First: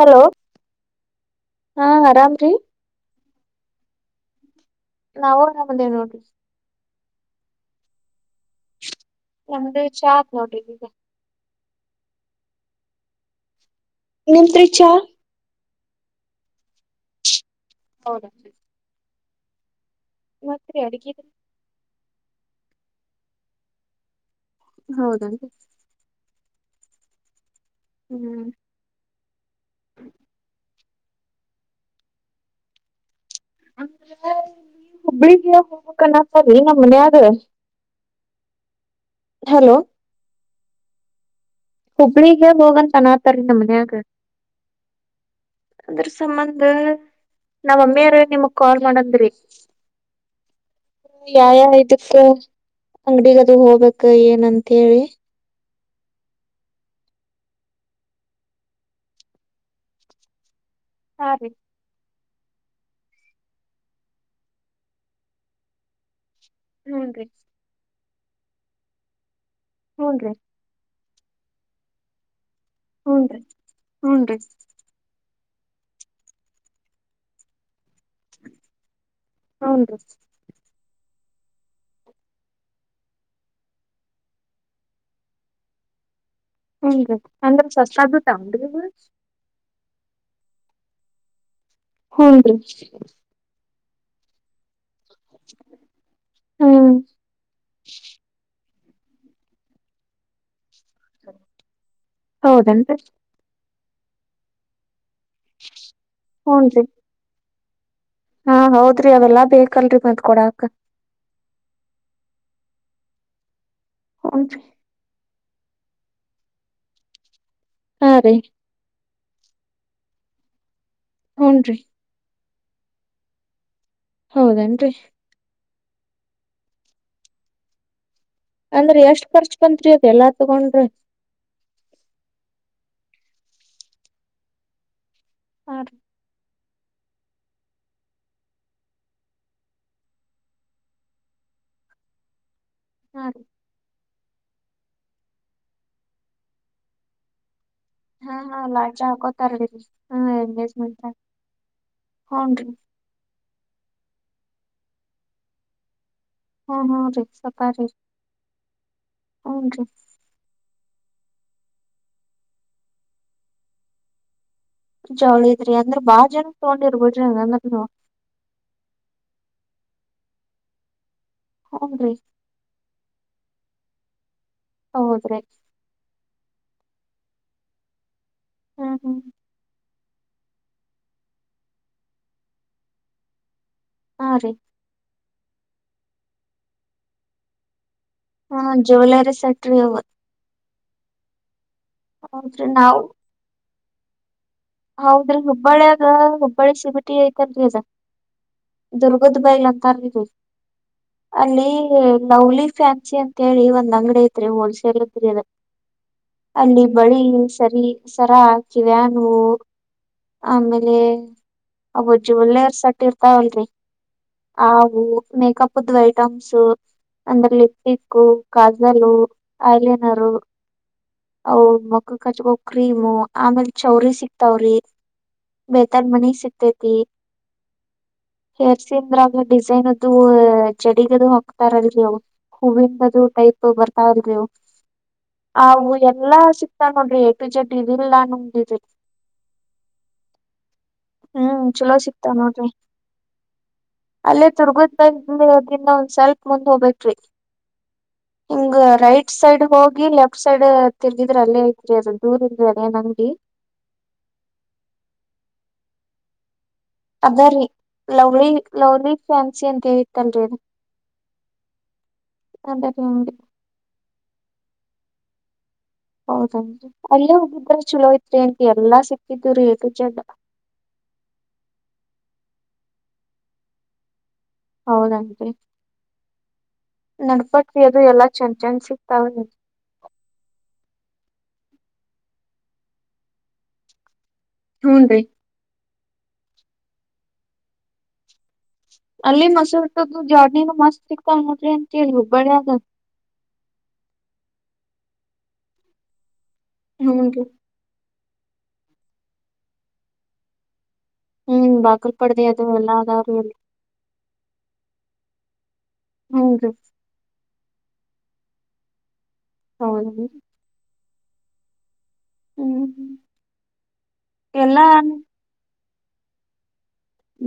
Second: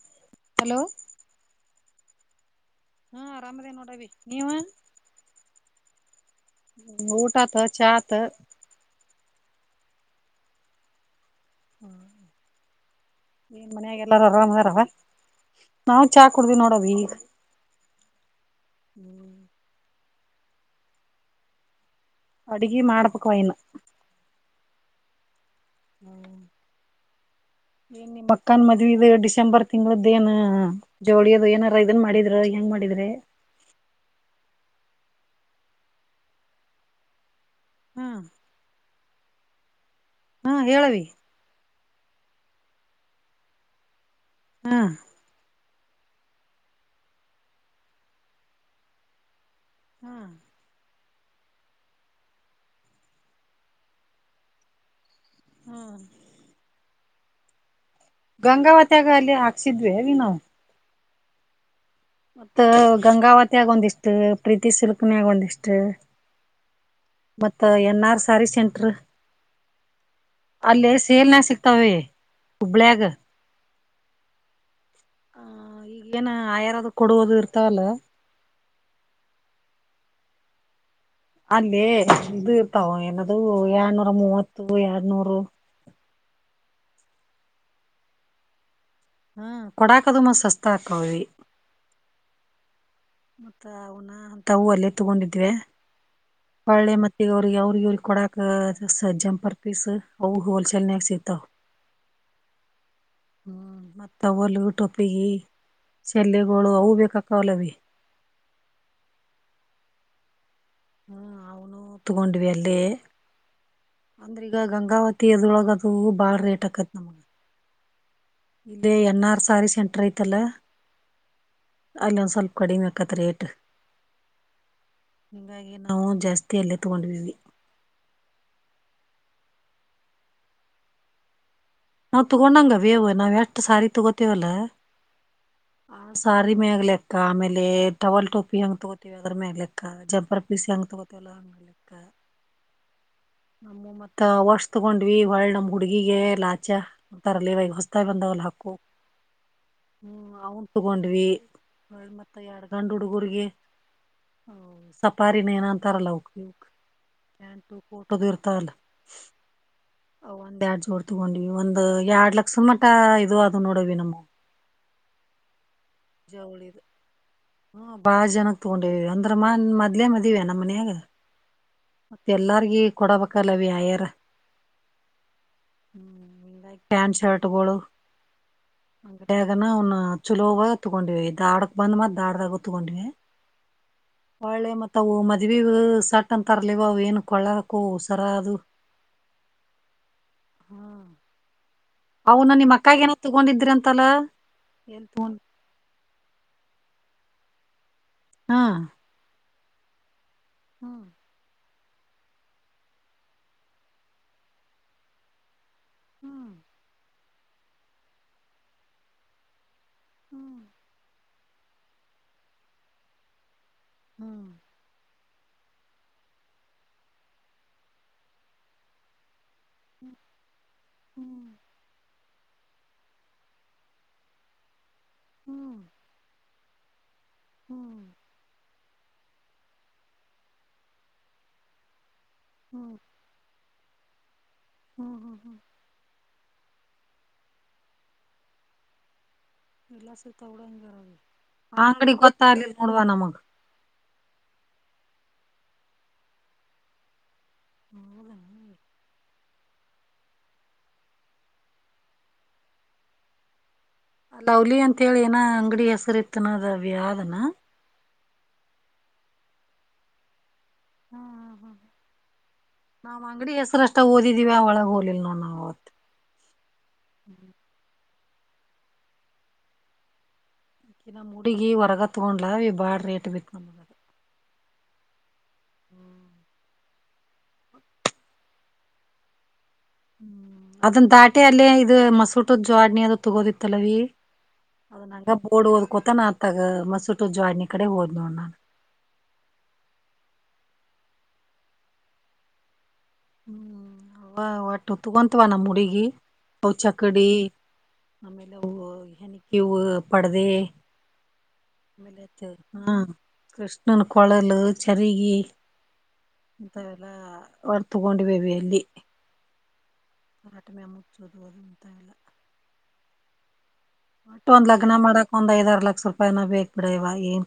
Hello hello ಹಾ ಆರಾಮ್ರೀ ಹಾ ಆರಾಮದೇ ನೋಡವಿ ನೀವ ನಾವುರು ನಮ್ಮಂದೇ ನೋಡ್ರಿ ಕುತತ ಚಾತ್ ನಮ್ದು ಚಾತ್ ನೋಡ್ರಿ ಈಗ ಹ್ಮ ನಿ ಮನಯಾಗೆಲ್ಲಾರೂ ನಿಮ್ದ್ರಿ ಆರಾಮದಾರವ ಚಾ ನಾವು ಚಾ ಕುಡ್ದವಿ ನೋಡವಿ ಈಗ ಹೌದಾ ಮಾತ್ತೆ ಅಡುಗಿದ ಅಡುಗಿ ಮಾಡಬೇಕ್ ವೈನು ಹೌದನ್ರಿ ಹ್ಮ್ ಏನ್ ಹ್ಮ್ ಅಕ್ಕಾನ್ ಮದ್ ಇ ಡಿಸೆಂಬರ್ ತಿಂಗಳದ್ದ ಏನ ಜೋಳಿಯ ಅದು ಏನಾರ ಇದನ್ ಮಾಡಿದ್ರ ಹೆಂಗ್ ಮಾಡಿದ್ರೆ ಅ್ರ ಈ ಹುಬ್ಬಳಿಗೆ ಹೋಗ್ಬಕನ್ನತ್ತರೀ ನಮ್ಮ ಮನ್ಯಾರು ಹ್ಮ ಹಲೋ ಹಾ ಹೇಳವಿ ಹುಬ್ಳಿಗೆ ಹೋಗಂತ ಅನಾತಾರೀ ನಮ್ಮ ಮನ್ಯಾಗ ಹ್ಮ ಅದ್ರ ಸಂಬಂದ ನಾವಮ್ಮಿಯಾರ ನಿಮಗ್ ಕಾಲ್ ಮಾಡಂದ್ರಿ ಹ್ಮ [inaudible] ಯ ಯ ಇದಕ್ಕ ಅಂಗಡಿಗದು ಹೋಗ್ಬೇಕ ಏನಂತ ಹೇಳಿ ಹ್ಮ ಗಂಗಾವತ್ಯಾಗ ಅಲ್ಲಿ ಹಾಕ್ಸಿದ್ವೀ ವಿ ನಾವು ಹಾ ರೀ ಮತ್ತ ಗಂಗಾವತ್ಯಾಗ ಒಂದಿಷ್ಟ ಪ್ರೀತಿ ಸಿಲ್ಕನ್ಯಾಗ ಒಂದಿಷ್ಟ ಹೂನ್ರಿ ಮತ್ತ N R C sari centre ಹ್ನ್ ರೀ ಸೇಲ್ ನ ಸಿಕ್ಕತ ಹೇ ಹ್ನ್ ರೀ ಹ್ನ್ ರೀ ಹ ಈಗ ಏನ ಆಯರದ ಕೊಡುವುದು ಇರ್ತಾವಲ್ಲ ಹೌನ ರಿ ಅಲ್ಲಿ ಇದು ತಾವ ಏನದು ಎಡ್ನೂರ ಮೂವತ್ತು ಎಡ್ನೂರು ಹ ಅಂದ್ರ ಸವಸ್ ತನ ಹ್ಮ ಕೊಡಾಕದ ಮ ಸಸ್ತ ಆಕವವಿ ಹೂಂ ರಿ ಮತ್ತ ಅವನ ಅಂತ ಹೂ ಅಲ್ಲಿ ತಗೊಂಡಿದ್ವೆ ಹ್ಮ್ ಬಳೆ ಮತ್ತೆ ಅವ್ರಿಗೆ ಅವ್ರಿಗೆ ಇವ್ರಿಗೆ ಕೊಡಾಕ ದ ಸ ಜಂಪರ್ಪಿಸಿಸ ಹೊಲಸೇಲ್ ನಕ್ ಸೀತ ಹೌದಂತೆ ಹ್ಮ್ ಮತ್ತ ಒಲ್ ಯೂಟ್ಯೂಬ್ ಪ್ಪಿಗೆ ಶಲ್ಲೆಗಳು ಹೂನ್ರಿ ಅವು ಬೇಕಕ್ಕಾವಲ್ಲವಿ ಹಾ ಹೌದ್ರಿ ಅವೆಲ್ಲಾ ಬೇಕಲ್ರರಿ ಮಂದ್ಕೊಡಕ್ ಹ್ಮ್ ಅವನು ತಗೊಂಡ್ವಿ ಅಲ್ಲಿ ಅಂದ್ರೀಗ ಹೂನ್ರಿ ಗಂಗಾವತಿ ಎದ್ರೊಳ ಅದು ಬಾಳ ರೇಟ್ ಆಕತ್ ನಮ್ಗೆ ಹಾ ರೀ ಇಲ್ಲೇ ಎನ್ನ ಸಾರಿ ಸೆಂಟರ್ ಐತಲ್ಲ ಹೂನ್ರಿ ಅಲ್ಲ ಸ್ವಲ್ಪ ಕಡಿ ಮ ಕತ ರೇಟ ಹೌದೇನ್ರಿ ನಾವು ಜಾಸ್ತಿ ಅಲ್ಲೇ ತಗೊಂಡೀವಿ ಅಂದ್ರೆ ಎಷ್ಟ್ ಖರ್ಚ್ ಬಂತ್ರಿ ಅತ್ ಎಲ್ಲಾ ತಗೊಂಡ್ರಿ ನಾವವು ತಗೋೊಂಡಂಗ ಬೇವು ನಾವ್ ಎಷ್ಟ್ ಸಾರಿ ತಗೋತೇವಲ್ಲ ಹಾ ಸಾರ ಮ ಆಗ್ಲೆಕ್ಕ ಆಮೇಲೆ ಟವಲ್ ಟ ಹೆಂಗ್ ತಗೋತೀವಿ ಅದ್ರ ಮೇ ಆಗ್ಲೆಕ್ಕ ಜಂಪರ್ ಪೀಸ್ ಹೆಂಗ ತಗೋತವಲ್ಲದ ಮೇಗ್ಲೆಕ್ಕ ಹಾ [inaudible] ನ ಮತ್ತ ವರ್ಷ ತಗೊಂಡ್ವಿ ಒಳೆ ನಮ್ ಹುಡ್ಗಿಗೆ ಲಾಚ ಅಂತಾರಲ್ಲವಾ ಹೊಸ ತ್ತಾಯಿ ಹಾ ಬಂದವಲ್ ಹಾ ಹಾಕು ಲಾಡ್ಜ ಹಾಕೋತಾರೀ ಹಾ ಹ್ಮ ಅವಂ ಎಂಗೇಜ್ಮೆಂಟ್ ತಗೊಂಡ್ವಿ ಮತ್ತ ಎರಡು ಹೂನ್ರಿ ಗಂಡು ಹುಡುಗರ್ಗ ಹ ಸಪಾರಿನೇಏನ ಅಂತಾರಲ ಅವಕ್ ಹ್ಮ್ ಹ್ಮ್ ರೀ ಸಪಾರಿ ಊಟೋದರ್ತಲ್ಲ ಹೂನ್ರಿ ಅವ ಎರಡ್ ಜೋಡಿ ತಗೊಂಡವಿ ಒಂದ್ ಎರಡ್ ಲಕ್ಷ ಮಟ ಇದು ಅದು ನೋಡ ಅವ್ವಿ ನಮ್ಮವ ಜಾವಳಿದ ಅಂದ್ರ ಬಾಳ ಜನಕ್ ತಗೊಂಡಿರ್ಬಿಡ್ರಿ ನೀವ ಹಂಗಧರ ಹ್ಮ ಇಲ್ಲೇ ಮದವೇ ನಮ್ಮಮನೆಗ ಹೂನ್ರಿ ಮತ್ತ ಎಲ್ಲಾರಗ ಕೊಡ ಬಕ್ಕಾಲ ಅವ್ವಿ ಆಯರ ಹೌದ್ರಿ [unintelligible] ಕ್ ಪ್ಯಾಂಟ್ ಶರ್ಟ್ಗಳುಗಳು [unintelligible] ಹ್ಮ್ ಹ್ಮ್ ಅಂಗಡಿಗೂ ನು ಅವನು [unintelligible] ಚುಲೋವ ತಗೊಂಡಿವಿ ಧಾರವಾಡಕ್ ಬಂದ್ ಮತ್ ಧಾರವಾಡ ತಗೊಂಡಿವಿ [unintelligible] ಹಾ ರೀ ಹಾಳೆ ಮತ್ತ ಹ ಮ [unintelligible] ಇದ್ ಸಟ್ ಅಂತರ್ಲಿವ ಏನ ಕೊಳ್ಳಗ ಅಕ್ಕೋನವ ಕೋರ್ಸ್ ಹಾ ಜ್ಯುವಲರಿ ಸಟ್ರಿ ಅವು ಹಾ ಅವನ್ನ ನಿಮ ಅಕ್ಕ ನ ತೊಗೊಂಡಿದ್ರ ಅಂತ ತನ್ನ ಹೌದ್ರೀ ಹುಬ್ಬಳ್ಯಾಗ ಹುಬ್ಬಳಿ ಶಿಮ ಟೀ ಕಲ್ ರೆಸಾ ಹಾ ದುರ್ಗದ ಬೈಲ ಕಳಿದೋಸ ಹ್ಮ್ ಅಲ್ಲಿ ಲವ್ಲಿ ಫ್ಯಾನ್ಸಿ ಅಂತ ಹೇಳಿ ಒಂದ್ ಅಂಗಡಿ ಐತ್ರಿ ಹೋಲ್ಸೇಲ್ ಇದ್ರಿ ಅದ ಹ್ಮ್ [unintelligible] ಅಲ್ಲಿ ಬಳಿ ಇ ಸರಿ ಸರಾ ಕಿವ್ಯಾನವು ಹ್ಮ್ ಆಮೇಲೆ ಅವ ಜೂವೆಲರ್ ಸಟ್ಟ ಇರ್ತಾವಲ್ರರಿ ಹ್ಮ್ ಅವಾಗ ಮೇಕೇಕಪ್ ದ ಐಟಮ್ಸ್ ಅಂದ್ರ ಲಿಪ್ಸ್ಟಿಕ್ ಕಾಜಲ್ ಹ್ಮ್ ಐಲೆನರ್ ಹ್ಮ್ ಅವು ಮಕ್ಕಕ್ ಕಚ್ಕೋಕ್ರೀಮು ಆಮೇಲ್ ಚೌರಿ ಸಿಕ್ತಾವ್ರಿ ಹ್ಮ್ ಹ್ಮ್ ಬೇಹತರ್ ಬನಿ ಸಿಕ್ತ ಮತ್ತು ಹ್ಮ್ [unintelligible] ಜರ್ಸಿ ಅಂದ್ರಾಗ್ಲ ಡಿಸೈನ್ ಅದು ಚಡಿಗದು ಹೋಗಕ್ತಾರಲ್ರಿ ಹ್ಮ್ ಹೂವಿಂದದು ಟೈಪ್ ಬರ್ತ ಹೌದರಿವು ಹ್ಮ್ ಹ್ಮ್ ಹವು ಎಲ್ಲಾ ಸಿಕ್ತಾ ನೋಡ್ರಿ ಕ್ ಜಡ್ ಇದಿಲ್ಲ ನಂಗ್ದಿದಿರಿ ಇಲ್ಲ ಸಲ್ತ ಉಡಂಗ ಬರ ಚಲೋ ಅಂಗಡಿ ಸಿಗ್ತಾವ ನೋಡ್ರಿ ಗೊತ್ತರ್ಲಿಲ್ಲ ನೋಡುವ ನಮಗ ಅಲ್ಲೇ ತುರ್ಗುದ ಬಂದ ದನ್ನ ಒಂದ್ ಸ್ವಲ್ಪ ಮುಂದ್ ಹೋಗಬೇರಿ [unintelligible] ಈಂಗ ರೈಟ್ ಫ್ಟ್ ಸೈಡ್ ಹೋಗಿ ಲೆಫ್ಟ್ ಸೈಡ್ ತಿರ್ಗಿದ್ರೆ ಅಲ್ಲೇ ಐತ್ರಿ ಅದ ದೂರ ಇಲ್ಲರಿ ಅದ ಏನ್ ಅಂಗಡಿ ಲವ್ಲಿ ಅಂತ ಹೇಳಿ ಏನ ಅಂಗಡಿ ಹೆಸರು ಇತ್ತೇನ ಅದ ವ್ಯಾಧನ [unintelligible] ಅದರಿ ಲವ್ಲಿ ಲವ್ಲಿ ಫ್ಯಾನ್ಸಿ ಅಂತ ಹೇಳಿ ಇತ್ತಲ್ರಿ ಅದ ಹಾ ಹಾ ನಮ್ಮ ಅಂಗಡಿ ಹೆಸರ ಅಂತ ಓದಿದೇವಿ ಆ ಒಳಗ್ ಹೋಗಲಿಲ್ಲ ನೋಡ್ ನಾವ್ ಹೌದೆ ನ್ರಿ ಅಲ್ಲೇ ಹೋಗಿದ್ರ ಚಲೋ ಇತ್ತ ರಾ ಅಂತ ಎಲ್ಲಾ ಸಿಗ್ತಿಡುವರೀ ಏ ಟು ಜೆಡ್ ನಮ್ಮ್ ಹುಡುಗಿ ಹೊರಗ ತಗೊಂಡ್ಲ ಬಾಳ ರೇಟ್ ಬಿತ್ ನಮಗದು ಹೌದೆನ್ರಿ ಹ ನಡಪಟ್ಟಿ ಅದು ಎಲ್ಲ ಚಂದ ಚಂದ ಸಿಗ್ತಾವ ರಿ ಅದನ್ ದಾಟಿ ಅಲ್ಲೇ ಇದು ಮಸೂಟದ್ ಜೋಡಣಿ ಅದು ತಗೋದಿತ್ತಲವೀ [unintelligible] ಅದು ಹೂನ್ರಿ ನಂಗ ಪಡುುವದು [unintelligible] ಕೊತನಾತಗ ಮಸೂತ ಜ್ವಾಡಿನಿ ಕಡೆ ಹೋದ್ ನೋ ನಾನ ಅಲ್ಲಿ ಮಸರು ಇರ್ತದ್ದು ಜರ್ನಿನ ಮಸ್ತ್ ಸಿಕ್ತಾವ ನೋಡ್ರಿ ಆಂಟಿ ಅಲ್ಲಿ ಹುಬ್ಬ್ಯಾಗ್ [unintelligible] ಹಾ ಒಟ್ಟು ತಗೊಂತವಾ ನಮ್ಮ ಹುಡಗಿ ಪೌಚಕ್ಕಡಿ ಹುನ್ರಿ ಆಮೇಲೆ ಅವ ಇವ ಪಡದೆ ಹ್ಮ್ ಬಾಗಲ್ ಪಡ್ಡೆ ಅದು ಎಲ್ಲಾ ಹಾ ಅದಾವ್ರಿ ಅಲ್ಲಿ ಕೃಷ್ಣನ್ ಕೊಳಲು ಚರಗಿ [unintelligible] ಹುನ್ರಿ ಹಿಂತವ ಎಲ್ಲಾ ಒ [unintelligible] ತಗೊಂಡ ಅವಿ ಅಲ್ಲಿ ಹೌದ್ರಿ ಹತ್ತ ಮ್ಯಾಮು, ಚೂಟ ಉದ್ದ ಇಲ್ಲ [unintelligible] ಹೂ ಹು ಒಟ್ಟ ಒಂದ್ ಲಗ್ನ ಮಾಡಕ್ ಒಂದ್ ಐದಾರು ಲಕ ಲಕ್ಷ ರುಪೈನ ಬೇಕ [unintelligible]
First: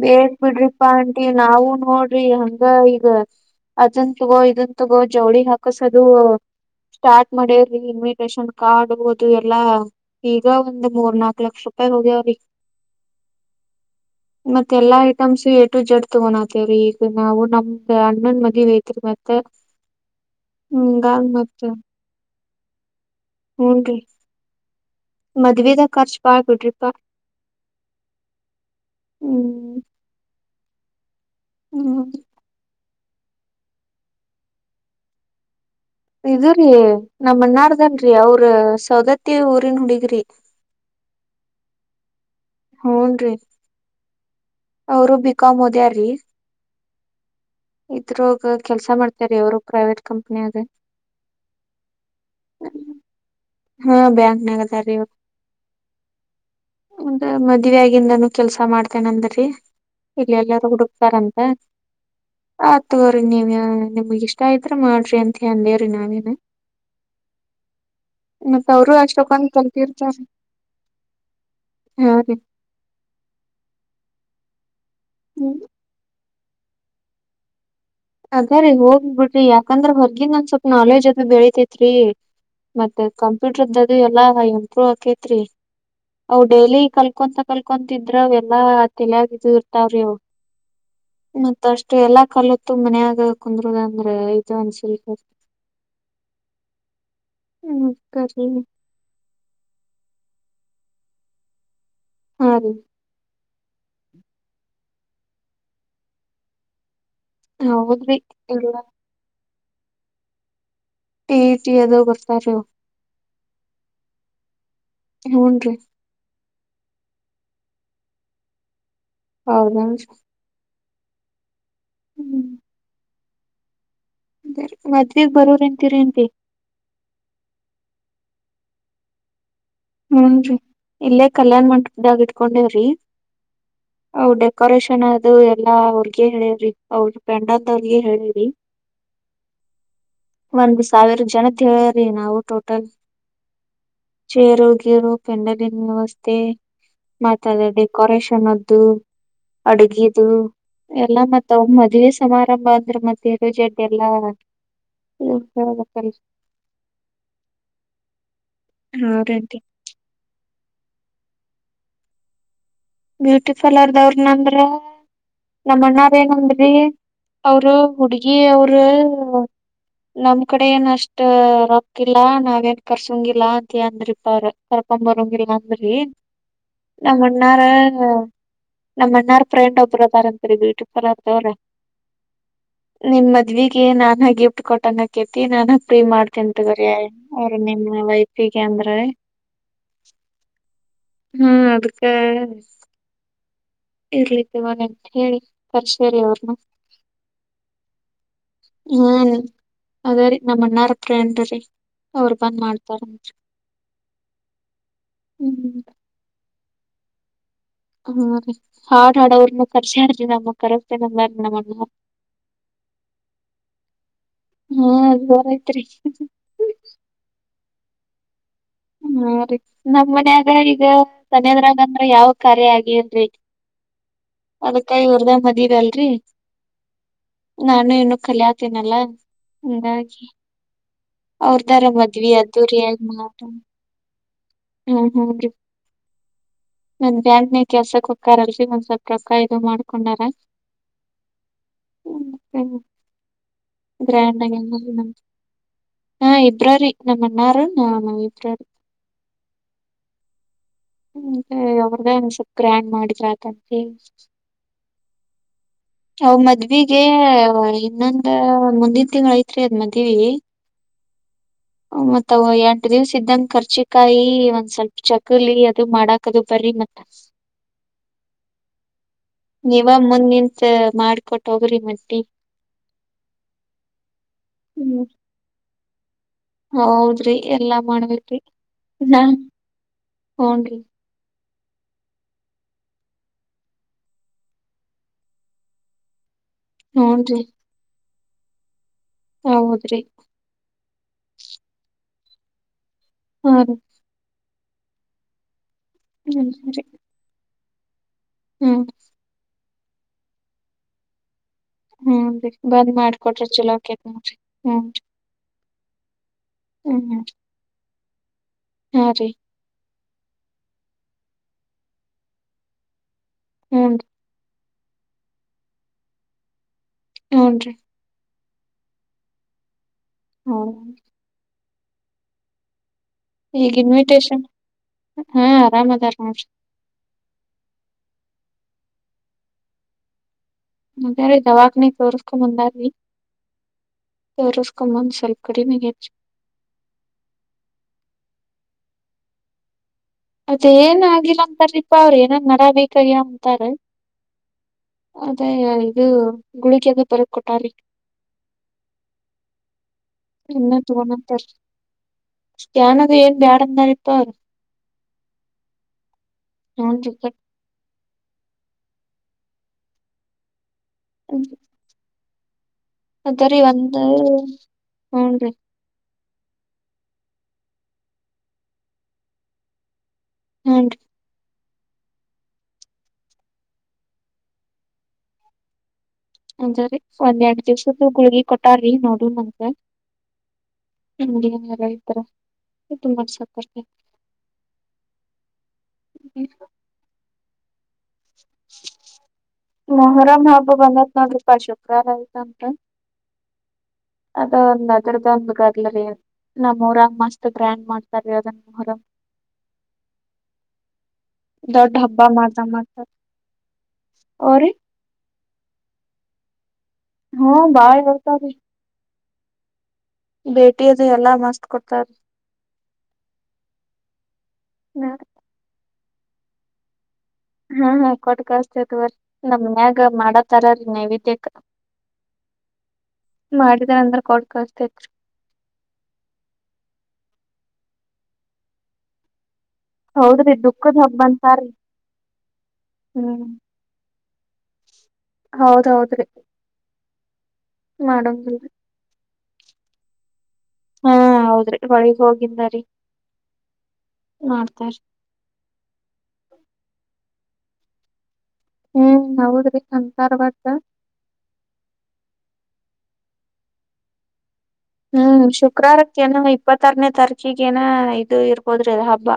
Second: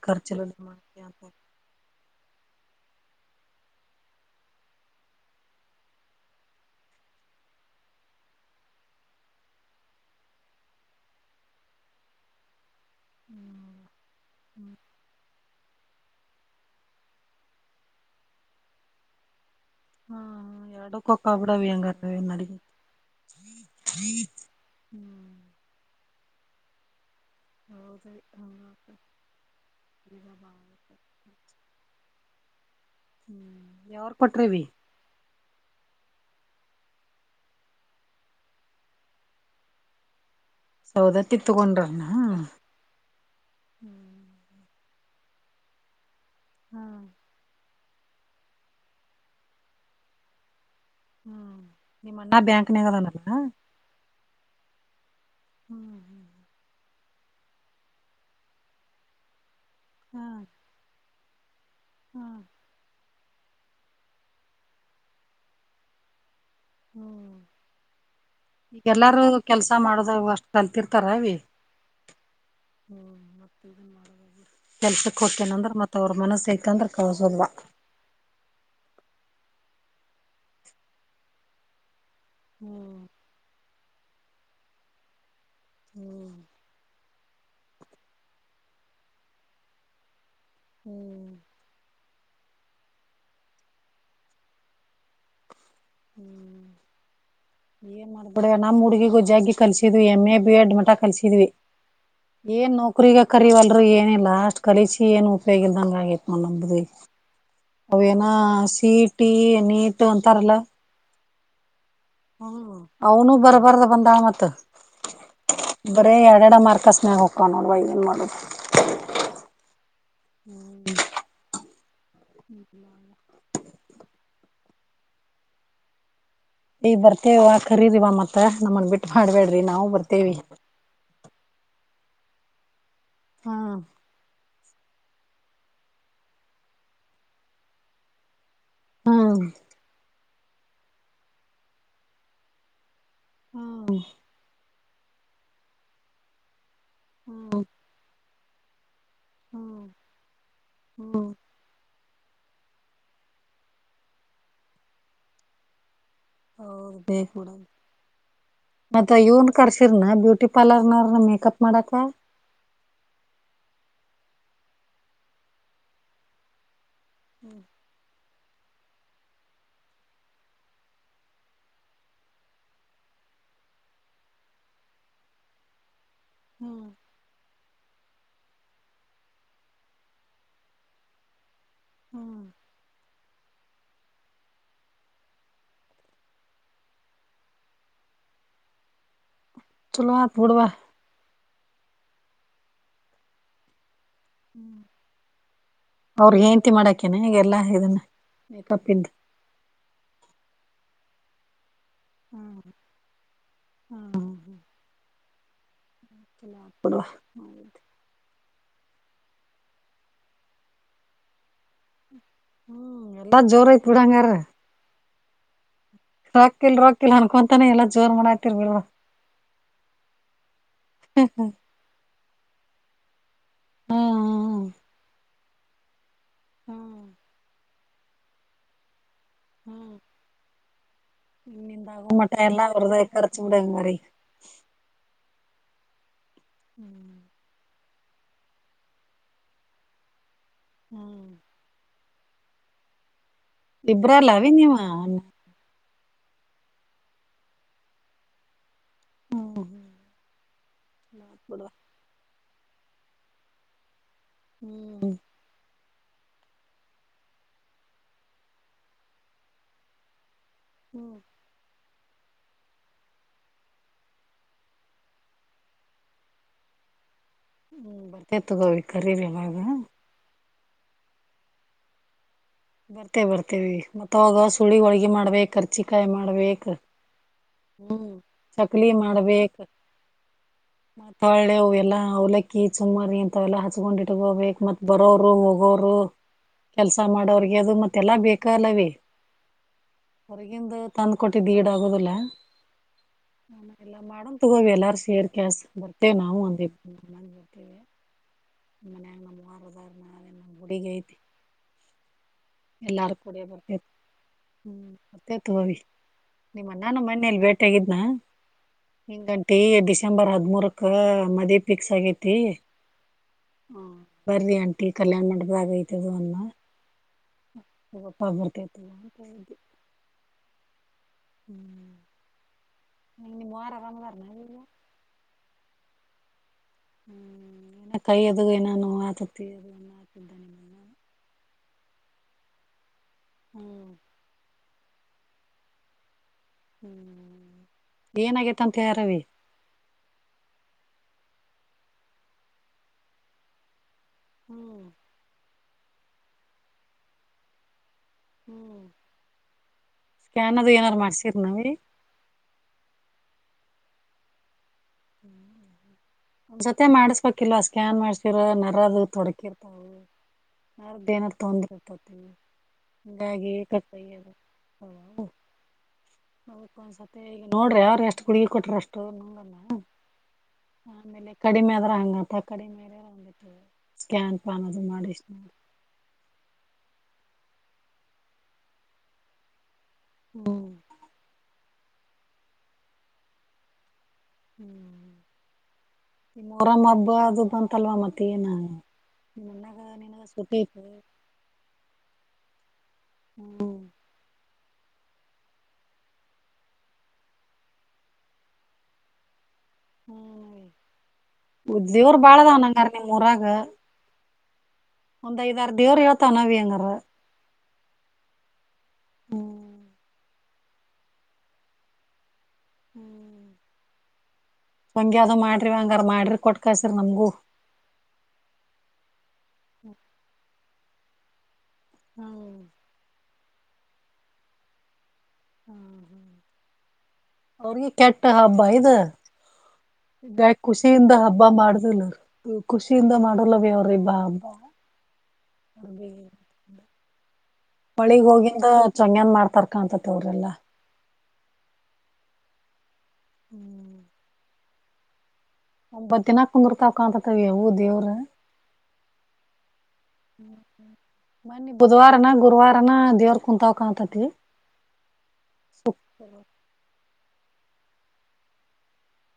ಬೇಕ ಬಿಡ್ರಿಪಾ ಆಂಟಿ ನಾವು ನೋಡ್ರಿ ಹಂಗ ಗ ಅದನ್ ತಗೋ ಇದನ್ ತಗೋ ಜವಳಿ ಹಾಕಸದು ಸ್ಟಾರ್ಟ್ ಮಾಡೇರಿ ಇನ್ವಿಟೇಶನ್ ಕಾರ್ಡ್ ಹದು ಎಲ್ಲಾ ಈಗ ಒಂದ್ ಮೂರ್ ನಾಲ್ಕ ಲಕ್ಷ ರೂಪಾಯಿ ಹೋಗ್ಯವ್ರಿ, ಹು [unintelligible] ಮತ್ತ ಎಲ್ಲಾ ಐಟಮ್ಸ್ ಎ ಎಟು ಝೆಡ್ ತೊಗೋನಾತೇವ್ರೀ ಈಗ ನಾವು ನಮ್ಮ ಅಣ್ಣನ ಮದವಿ ಐತ್ರಿ ಮತ್ತ ಹ ಹ್ಮ್ ಎರಡುಕೊ ಹಿಂಗಾಗ್ ಅಕ್ಕವ ಬಿಡು ಅವಿ ಮತ್ತ ಹಂಗದ್ರಾ ನಡಿತ ಹುನ್ರಿ ಮದವಿದ ಖರ್ಚ ಬಾಳ ಬಿಡ್ರಿಪಾ ಹೌದ್ರೀ ಹಂಗ ಅಕೇತ್ ಹ್ಮ್ ಈದ ಬಾಳ [unintelligible] [inaudible] ಯಾವ್ ಊರ್ ಕೊಟ್ರ ಅವಿ, ಇದು ರಿ ನಮ್ಮ ಅನ್ನರದಲ್ಲರಿ ಅವ್ರ ಸವದತ್ತಿ ಊರಿನ ಹುಡ್ಗಿರಿ. ಸೌದತ್ತಿಗ್ ತೊಗೊಂಡ್ರ್ ಏನ್? ಹೂನ್ರಿ ಅವರು ಬಿಕಾಂ ಓದ್ಯಾರಿ. ಹ- ಇದ್ರೋಗ ಕೆಲಸಾ ಮಾಡ್ತಾರ ಅವರು ಪ್ರೈವೇಟ್ ಕಂಪನ್ಯಾಗ. ಹ- ನಿಮ್ಮ ಅಣ್ಣ ಬ್ಯಾಂಕ್ನಾಗದಾನಲ್ಲ? ನಾಗ್ ಅದಾರ್ ರೀ ಅವ್ರು. ಹೂ ಮುಂದ ಮದಿವ್ಯಾಗಿನಂದಾನೂ ಕೆಲಸಾ ಮಾಡ್ತೇನ ಅಂದ್ ರಿ, ಹಾ ಇಲ್ಲಿ ಎಲ್ಲಾರೂ ಹುಡುಕ್ತಾರಂತ, ಹ್ಮ್ ಹ ಆತ ತೊಗೋ- ರಿ ನೀವ ನಿಮಗ್ ಇಷ್ಟ ಇದ್ರ ಮಾಡ್ರಿ ಅಂತ ಅಂದೇವಿರಿ ನಾವೇನ ಹು ಮತ್ ಅವರು ಈಗೆಲ್ಲಾರೂ ಅಷ್ಟಕ್ಕೊಂದ್ ಕೆಲಸಾ ಮಾಡದ ಕಲ್ತಿರ್ತಾರ ಅಷ್ಟ ಕಲ್ತಿರ್ತಾರ ಅವಿ - ಹಾ ರೀ ಕೆಲಸಕ್ಕ ಹೊಕ್ಕೇನ್ ಹ್ಮ್ ಅಂದ್ರ ಮತ್ ಅವರ ಮನಸ ಐತಿ. ಬೇಕಂದ್ರೆ ಕಲ್ಸೊದ್ವಾ. ಅದ್ರರಿ ಹೋಗ್ ಬಿಡ್ರಿ ಯಾಕಂದ್ರ ಹೊರ್ಗಿನ್ ಒಂದ್ ಸ್ವಲ್ಪ್ ನಾಲೆಜ್ ಅದು ಬೆಳತೆತ್ರಿ. ಹ್ಮ್ ಮತ್ತೆ ಕಂಪ್ಯೂಟರ್ ದ ಇದು ಎಲ್ಲ ಇಂಪ್ರೂವ್ ಅಕ್ಕೆತ್ರಿ. ಹ್ಮ್ ಅವ್ ಡೈಲಿ ಕಲ್ ಕೊಂತ ಕಲ್ಕೊಂತಿದ್ರ್ ಅವೆಲ್ಲಾ ತೆಲ್ಯಾಗ್ ಇದು ಇರ್ತಾವ್ರೀ ಅವು ಹ್ಮ್ ಮತ್ತಷ್ಟು ಎಲ್ಲ ಕಲ [inaudible] ತುಂಬ ಮನ್ಯಾಗ ಕುಂದರುದ ಅಂದ್ರೆ ಇದು ಅನ್ಸಲ್ ಹ್ಮ್ [unintelligible] ಏನ್ ಮಾಡ್ಬ ಮತ್ತರಿ ಬಿಡವ ನಮ್ಮ್ ಹುಡುಗಿಗೂ ಜಗ್ಗ ಕಲ್ಸಿದ್ವಿ ಎಮ್ಮೆ ಬಿಎಡ್ ಮಠ ಪಟ ಕಲಿಸಿದ್ವಿ ಹಾ ಏ ರೀ ನೌಕರಿ ಕ ಕರಿವಲ್ರು ಏನಿಲ್ಲ ಅಷ್ಟ್ ಕಳಿಸಿಿ ಏನು ಉಪಯೋಗಿಲ್ದಂಗ ಆಗೇತ್ ನೋಡ್ ನಮ್ದಬಿ. ಹೌದ್ರಿ ಅವೇನ ಎಲ್ಲ ಸಿಇಟಿ ನೀಟ್ ಅಂತಾರಲ್ಲ ಟಿ ಇ ಅವನು ಬರ್ದ್ ಬರ್ದ ಬಂದಾಳ ಮತ್ತ ಹೂನ್ರಿ ಬರೆೇ ಯ ಎರಡ ಮಾರ್ಕಸ ನ್ಯಾಗ ಹೋಕಾವ ನೋಡ ಏನು ಮಾಡದು ಹೌದ ಹ್ಮ್ ಹ [unintelligible] ಬ ಮದ್ವೆಗ ಬರೋರೇಂತೀರಿಂತೆ ಆಂಟಿ ಈ ಬರ್ತೇವ ಕರೀದಿವ ಮತ್ತ ನಮ್ಮನ್ ಬಿಟ್ಟು ಮಾಡ್ಬೇಡ ಹೂನ್ ರೀ ಇಲ್ಲೇ ಕಲ್ಯಾಣ್ ಮಂಟಪ ಇದಾಗ ಇಟ್ಕೊಂಡೇವ್ರಿ ಹಾ ಅವ್ ಡೆಕೋರೇಷನ್ ಅದು ಎಲ್ಲಾ ಅವ್ರಗ ಹೇಳೇವ್ರಿ ಅವ್ರ ಪೆಂಡಾಲ್ ಅವ್ರಗೆ ಹೇಳಿವ್ರರಿ ಹ್ಮ ಒಂದ ಸಾವಿರ ಜನ ತಿ ಹೇಳ್ರಿ ನಾವು ಟೋಟಲ್ ಹ್ಮ್ ಚೇರ ರೋ ಪೆಂಡಲ ವ್ಯವಸ್ಥೆ ಮತ್ತದ ಹ್ಮ್ ಡೆಕೋರೇಷನ್ ಚನ್ನದ್ದು ಅಡಗಿದು ಎಲ್ಲ ಹ್ಮ್ ಮತ್ತ ಅವ ಮದ್ವೆ ಸಮಾರಂಭ ಅಂದ್ರೆ ಎ ಟು ಝೆಡ್ ಎಲ್ಲಹೇಳಬೇಕಲರೀ ಹೌದು ಬೇಕ ಬಿಡು ಮತ್ತ ಏನ್ ಹೌದೇನ್ರಿ ಕಸಿರ ನ ಬ್ಯೂಟಿ ಪಾರ್ಲರ್ ನ ಮೇಕಪ್ ಮಡಕ ಬ್ಯೂಟಿ ಪಾರ್ಲರ್ದವ್ರನಂದ್ರ ನಮ್ಮ ಅಣ್ಣಾರ್ ಏನಂದ್ರಿ ಅವರು ಹುಡುಗ ಏ ಅವರು ನಮ ಕಡೆ ಏನಷ್ಟ ರೊಕ್ಕಿಲ್ಲಾ ನಾವೇನ್ ಕರ್ಸೋಂಗಿಲ್ಲಾ ಅಂದ್ರಪ ಅವ್ರ ಕರ್ಕೊ ಬರೊಂಗಿಲ್ಲ ಅಂದ್ರಿ. ಹ್ಮ್ ಣ್ಣರ ಹ್ಮ ನಮ್ಮ ಅಣ್ಣಾರ್ ಫ್ರೆಂಡ್ ಒಬ್ರದಾರಂತರಿ ಬ್ಯೂಟಿ ಪಾರ್ಲರ್ದವ್ರ. ಹ್ಮ್ ನಿಮ್ ಮದ್ವಿಗೆ ನಾನ ಗಿಫ್ಟ್ ಕೊಟ್ಟಂಗಕೇತಿ ನಾನಾಗ ಪ್ರೀ ಮಾಡ್ತನ್ ತಗರಿ ಅವ್ರ ನಿಮ್ಮ ವೈಫಿಗೆ ಅಂದ್ರ ಚಲೋ ಆತ್ ಬಿಡವಾ. ಹ್ಮ್ ಅದಕ್ಕ. ಇರ್ಲಿ ತಗೊರಂತೆಳಿ ಬರಶೇರಿ ಅವ್ರ ಅವ್ರನು ಹೆಂಡ್ತಿ ಮಾಡಾಕೇನ ಎಲ್ಲಾ ಇದನ್ನ ಮೇಕಪ್ ಹ್ಮ ಇಂದ ಅದೇ ರೀ ನಮ್ಮ ಅಣ್ಣರ ಪ್ರೇಂಡ ರೀ ಅವರು ಬಂದ್ ಮಾಡ್ತಾರಂತ ಹ್ಮ್ ಚಲೋ ಆತಬಿಡವ ಅವಿದ್ದ ಹ್ಮ್ ರೀ ಹಾಡ ಹಾಡೊರನ್ ಕರ್ಶ್ಯಾರಿ ನಮ್ಮ ಕರಸ್ತಿನಿ ಅಂದರ ನಮಣ್ಣ ಹ್ಮ್ ಎಲ್ಲಾ ಜೋರ ಇತ್ ಬಿಡಾಂಗಾರ. ಜೋರ ಐತ್ರಿ ತನ ಎಲ್ಲ ಜೋರ್ ಮಾಡ ಹ್ಮ ರಿ ನಮ್ ಮನ್ಯಾಗ ಈಗ ತನದ್ರಾಗ ಅಂದ್ರ ಯಾವ ಕರೇ ಆಗಿನ್ ರೀ ಹ್ಮ್ ಅದ್ಕಾಗೀ ಇವರ್ದೆ ಮದ್ವಿ ಅಲ್ರಿ ಹ್ಮ್ ನಾನು ಇನ್ನು ಕಲ್ಯಾತಿನಲ್ಲ. ಹಂಗಾಗಿ. ಅವ್ರದಾರ ನಿಂದ ಮದ್ವಿ ಆಗುಮಟ ಎಲ್ಲಾ ಅವರದ ಈಗ ಖರ್ಚ ಬಿಡ ಮ್ರರಿ ಹ್ಮ ಹ್ಮ ರೀ ಮ ಹ್ಮ್ [unintelligible] ಕೆಲಸಕ್ಕ ಹೂಕ್ಕರ್ ಅಲ್ರಿ ಒಂದ್ ಸ್ವಲ್ಪ ರೊಕ್ಕ ಇದು ಮಾಡ್ಕೊಂಡಾರ ಹ್ಮ್ ಹ್ಮ್ ಹ್ಮ ಇಬ್ರಲ್ಲ ಅವಿ ನೀವು ಹಾ ಇಬ್ರರಿ ನಮ್ಮ್ಣಾರು ನಾನ ಇಬ್ರರಿ ಹ್ಮ್ ಹ್ಮ್ ಬಿಡುವ ಸ ಒ್ರಗ ನ್ ಸಿಕ್ತ [unintelligible] ಗ್ರ್ಯಾಂಡ್ ಮಾಡಿದ್ರಾತಾಂತ ಹೇಳಿ ಹ್ಮ್ ಅವ ಮದ್ವಿಗೆ ಇನ್ನೊಂದ ಮುಂದಿನ ತಿಂಗ್ಳ್ ಐತ್ರಿ ಅದ ಮದ್ವಿ. ಹ್ಮ್ ಮತ್ತ ಅವ ಎಂಟ ದಿವ್ಸ ಇದ್ದಂಗ ಖರ್ಚಿಕಾಯಿ ಒಂದ್ ಸ್ವಲ್ಪ ಚಕಲಿ ಅದು ಮಾಡಾಕದು ಬರ್ರಿ ಮತ್ತ. ಹ್ಮ್ ಬಟ್ಟೇ ತಗೋವಿ ಕರೀರಿವಾಗ ಮಾಡ್ಕೊಟ್ಟ ಹೋಗ್ರಿ ಮಟ್ಟಿ ಬರ್ತೆೇ ಬರ್ತೇವಿ ಮತ್ತವಾಗ ಸುಳಿ ಹೋಳಗೆ ಮಾಡ್ಬೇಕರ್ ಚಿಕಾಯ ಮಾಡ ಹ ಹೌದ್ರಿ ಎಲ್ಲಾ ಮಾಡ್ಬೇಕಿ ಚಕ್ಲಿ ಇದಾ ಮಾಡ್ಬೇಕ ಹನ್ ಮತ್ತ ಹೊಳ್ಳೆ ಎಲ್ಲಾ ಅವಲಕ್ಕಿ ಸುಮ್ಮಾರಿ ಅಂತವೆೆಲ್ಲಾ ಹಚ್ಕೊಂಡಿಟ್ ಹೋಬೇಕಕ್ ಮತ್ ಬರೋರು ಹೋಗೋರು ಕೆಲ್ಸ ಹೂನ್ರಿ ಮಾಡೋರಿಗೆ ಅದು ಮತ್ತೆ ಎಲ್ಲ ಬೇಕ ಅಲ್ಲವೇ ಹೌದ್ರಿ ಹೊರಗಂದು ತಂದು ಕೊಟ್ಟಿದ್ದು ಗೀಡ ಆಗೋದಿಲ್ಲ [inaudible] ಆ ಹಾರಿ ಎಲ್ಲ ಮಾಡ ತಗವೆ ಎಲ್ಲಾರರು ಸೇರ್ಕಾ ಬರ್ತೆೇವೆ ನಾವು ಹ್ಮರಿ ಹ್ಮ್ ರೀ ಒಂದಿಬ್ರು ಇವೇ ಹ್ಮ್ ನಳೆ ನಮ್ಮ ಗುಡಗ ಐತೆ ಹ್ಮ್ ಬಂದ್ ಮಾಡ್ಕೊಟ್ರಿ ಚಲೋಕೇತ್ ನೋಡ್ರಿ ಹ್ಮ್ ನಿಮ್ಮ ನನ್ನ ಮನೆಯಲ್ಲಿ ಬೇಟೆ ಆಗಿದ್ನ ನಿ ಹಾರಿ ಗಂಟೀ ಎದಿಸ್ ಡಿಸೆಂಬರ್ ಹದಿಮೂರಕ್ಕೆ ಮದ್ವೇ ಫಿಕ್ಸ್ ಆಗೈತಿ ಹ್ಮ ಹೂನ್ರಿ ಬರ್ ಆಂಟ ಕಲ್ಯಾಣ ಮಾಡದ ಆಗೈತದ ಅಮ್ಮ ಹೂನ್ರಿ [inaudible] ದಲ್ಲತದು [unintelligible] ಹ್ಮ ಹ್ಮ್ ಹೆಂಗ್ ನಿಮ್ಮವ್ವಾರ ಈಗ ಆರಾಮ್ ಅದಾರ್ನ ಇನ್ವಿಟೇಶನ್ ಈಗ [inaudible] ಹಾ ಆರಾಮದ ಹ ಹ್ಮ್ ಏನ ಕೈಯ ಅದುಗ ನಾನು ಆತತ ಅದ ದವಾಕ ನೀ ತೋರಿಸಸ್ಕ ಬಂದರಿ ಹ್ಮ್ ಹ [inaudible] ಕಮನ್ ಸಲ್ ಕಡೆಮೆಗ್ ಅಚ್ಚು ಹ್ಮ ಏನಗೇತ ಅಂತ ಹೇಳಾರೀ ಅದೇಏನ್ ಆಗಿಲ್ಲ ಅಂತಾರೀಪಾ ಅವ್ರ ಏನನ್ ನರಬೇಕಯ್ಯ ಅಂತಾರ ಹ್ಮ್ [inaudible] ಮತ್ತ ಇದು ಗುಳಿಗೆಂದ ಪರದ ಕೊಟಾರಿ ಹ್ಮ್ [inaudible] ಸ್ಕ್ಯಾನ್ ಅದು ಇನ್ನ ಏನಾದರು ಮಾಡ್ಸರ ತಗೊಂಡಂತಾರ ನಾವೀ ಸ್ಕ್ಯಾನ್ ಅದು ಏನ್ ಬ್ಯಾಡ ಅಂದಾರಪ್ಪ ಅವ ಒ್ಸತೆ ನೋಡ್ರಿ ಮಾಡಸ್ಬೇಕಿಲ್ವಾ ಸ್ಕ್ಯಾನ್ ಮಾಡಸ್ ಸರ ನರ ಅ ತೊಡಕಿರ್ತಾ ನಾರ್ದು ಏನಾರು ತೊಂದ್ರರ್ತತನಿ ಅದರಿ ಒಂದ [inaudible] ಹ್ನ್ ರೀ ಹಕ್ಕ ಒಂದ್ಸತ್ಯ ಈಗ ನೋಡ್ರಿ ಯಾರು ಎಷ್ಟು ಗುಡುಗಿ ಕೊಟ್ರ ಅಷ್ಟು ನೋಡಲ್ಲ [inaudible] ಹೂನ್ರಿ [inaudible] ಕಡಿಮೆ ಆದ್ರ ಹಂಗತ ಕಡಿಮೆಂಗ ಸ್ಕ್ಯಾನ್ ಪ್ಯಾನ್ ಅದು ಮಾಡಿಷ್ಟ ಅಂದ್ರೀ ಒಂದ್ ಎರಡ್ ದಿವಸದ್ದು ಗುಳಗಿ ಕೊಟಾರೀ ನೋಡುಂತೆ ಹ್ಮ್ ಹ [inaudible] ರೈತರ ತುಂಬಾ ಸಾಕಷ್ಟ ಹ್ಮ ಮೊರಂ ಹಬ್ಬ ಅದು ಬಂತ ತಲ್ವಾ ಮಾತೇ ನ ನಿನ್ನಗ ನಿನಗೆ ಮೊಹರಂ ಸಟ್ಟಿ ಹಬ್ಬ ಬಂದತ್ ನೋಡ್ರಿಪಾ [unintelligible] ಹ್ಮ ಅ [inaudible] ಒಂದ್ ಅದರದ ಒಂದು ಗದಲರಿ ನಮ್ಮೂರಾಗ ಮಸ್ತ್ ಗ್ರ್ಯಾಂಡ್ ಮಾಡ್ತಾರೀ ಅದನ್ ಮರ ಹ್ಮ್ [inaudible] ಉದ್ ದೊಡ್ಡ ದೇವ್ರ ಹಬ್ಬ ಬಾಳದಾವ್ ನಂಗರ ನಿಮ್ಮೊರಗ ಹೋರಿ ಒಂದ್ಐದಾರ ದೇವ್ ಹೇಳ್ತಾನಾವವಿ ಹೆಂಗಾರರ ಹಾ ಬಾಯ ಹತ ರೀ ಹ್ಮ ಭೇಟಿದು ಎಲ್ಲಾ ಮಸ್ತ್ ಕೊಡ್ತಾರ ಹ್ಮ್ [inaudible] ಹಂಗಾದ ಮಾಡಟರುವಂಗ ಅ ಮಾಡ್ರಿ ಕೊಟ್ಟ ಕಸ್ರರಿ ನಮಗೂ ಹ್ಮ ಹಾ ಕೊಟ್ಕಸ್ತತ್ ನಮನ್ಯಾಗ ಮಾಡತರ ನೈವೇದ್ಯ ಹ್ಮ್ ಮಾಡಿದ್ರ ಅಂದ್ರ ಕೊಡ್ ಕಸ್ತತ್ [inaudible] ಹ ಹ ಅವರ ಕೆಟ್ಟ ಹಬ್ಬ ಇದು ಗಾ ಹೌದ್ರಿ ದುಃಖದ್ ಖುಷಿಯಿಂದ ಹಬ್ಬ ಅಂತಾರ್ರಿ. ಮಾಡುದಿಲ್ಲ ಖುಷಿಯಿಂದ ಮಾಡಲವ ಅವ್ರ ಇಬ್ಬಾ ಹಬ್ಬ ಹ [inaudible] ಹೌದೌದ್ರೀ ಹೊಳಿಗ್ ಹೋಗಿಂದ ಚೊಂಗ್ಯಾನ ಮಾಡ್ತ ತರ್ಕಾಂತ ತವ್ರಲ್ಲ ಹೂಂ ಹೌದ್ರಿ ಹೊಳಿಗ್ ಹೋಗಿಂದ ರೀ [inaudible] ಮಾಡ್ತಾರ್ರೀ ಒಂಬತ್ತ ದಿನ ಕುಂದರ್ತಾವ ಕಾಂತಾವ್ರೀ ಯವೂ ದೇವ್ರ ಹ್ಮ್ ಹೌದ್ರಿ ಅಂತಾರ ಬಟ್ ಮೋನ್ನೀ ಬುಧವಾರ ನ ಗುರುವಾರ ಮಟಾನ ದೇವರ್ ಕುಂತಾವ ಕಾಣ್ತತಿ ಹ್ಮ್ ಶುಕ್ರಾರಕ್ಕೆ ಏನ ಇಪ್ಪತ್ತಾರನೇ ತಾರೀಕ್ ಈಗೇನ ಇದು ಇರ್ಬೋದ್ರಿ ಅದ ಹಬ್ಬ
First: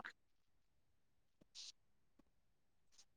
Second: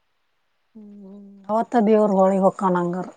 ಕಣಂಗರ್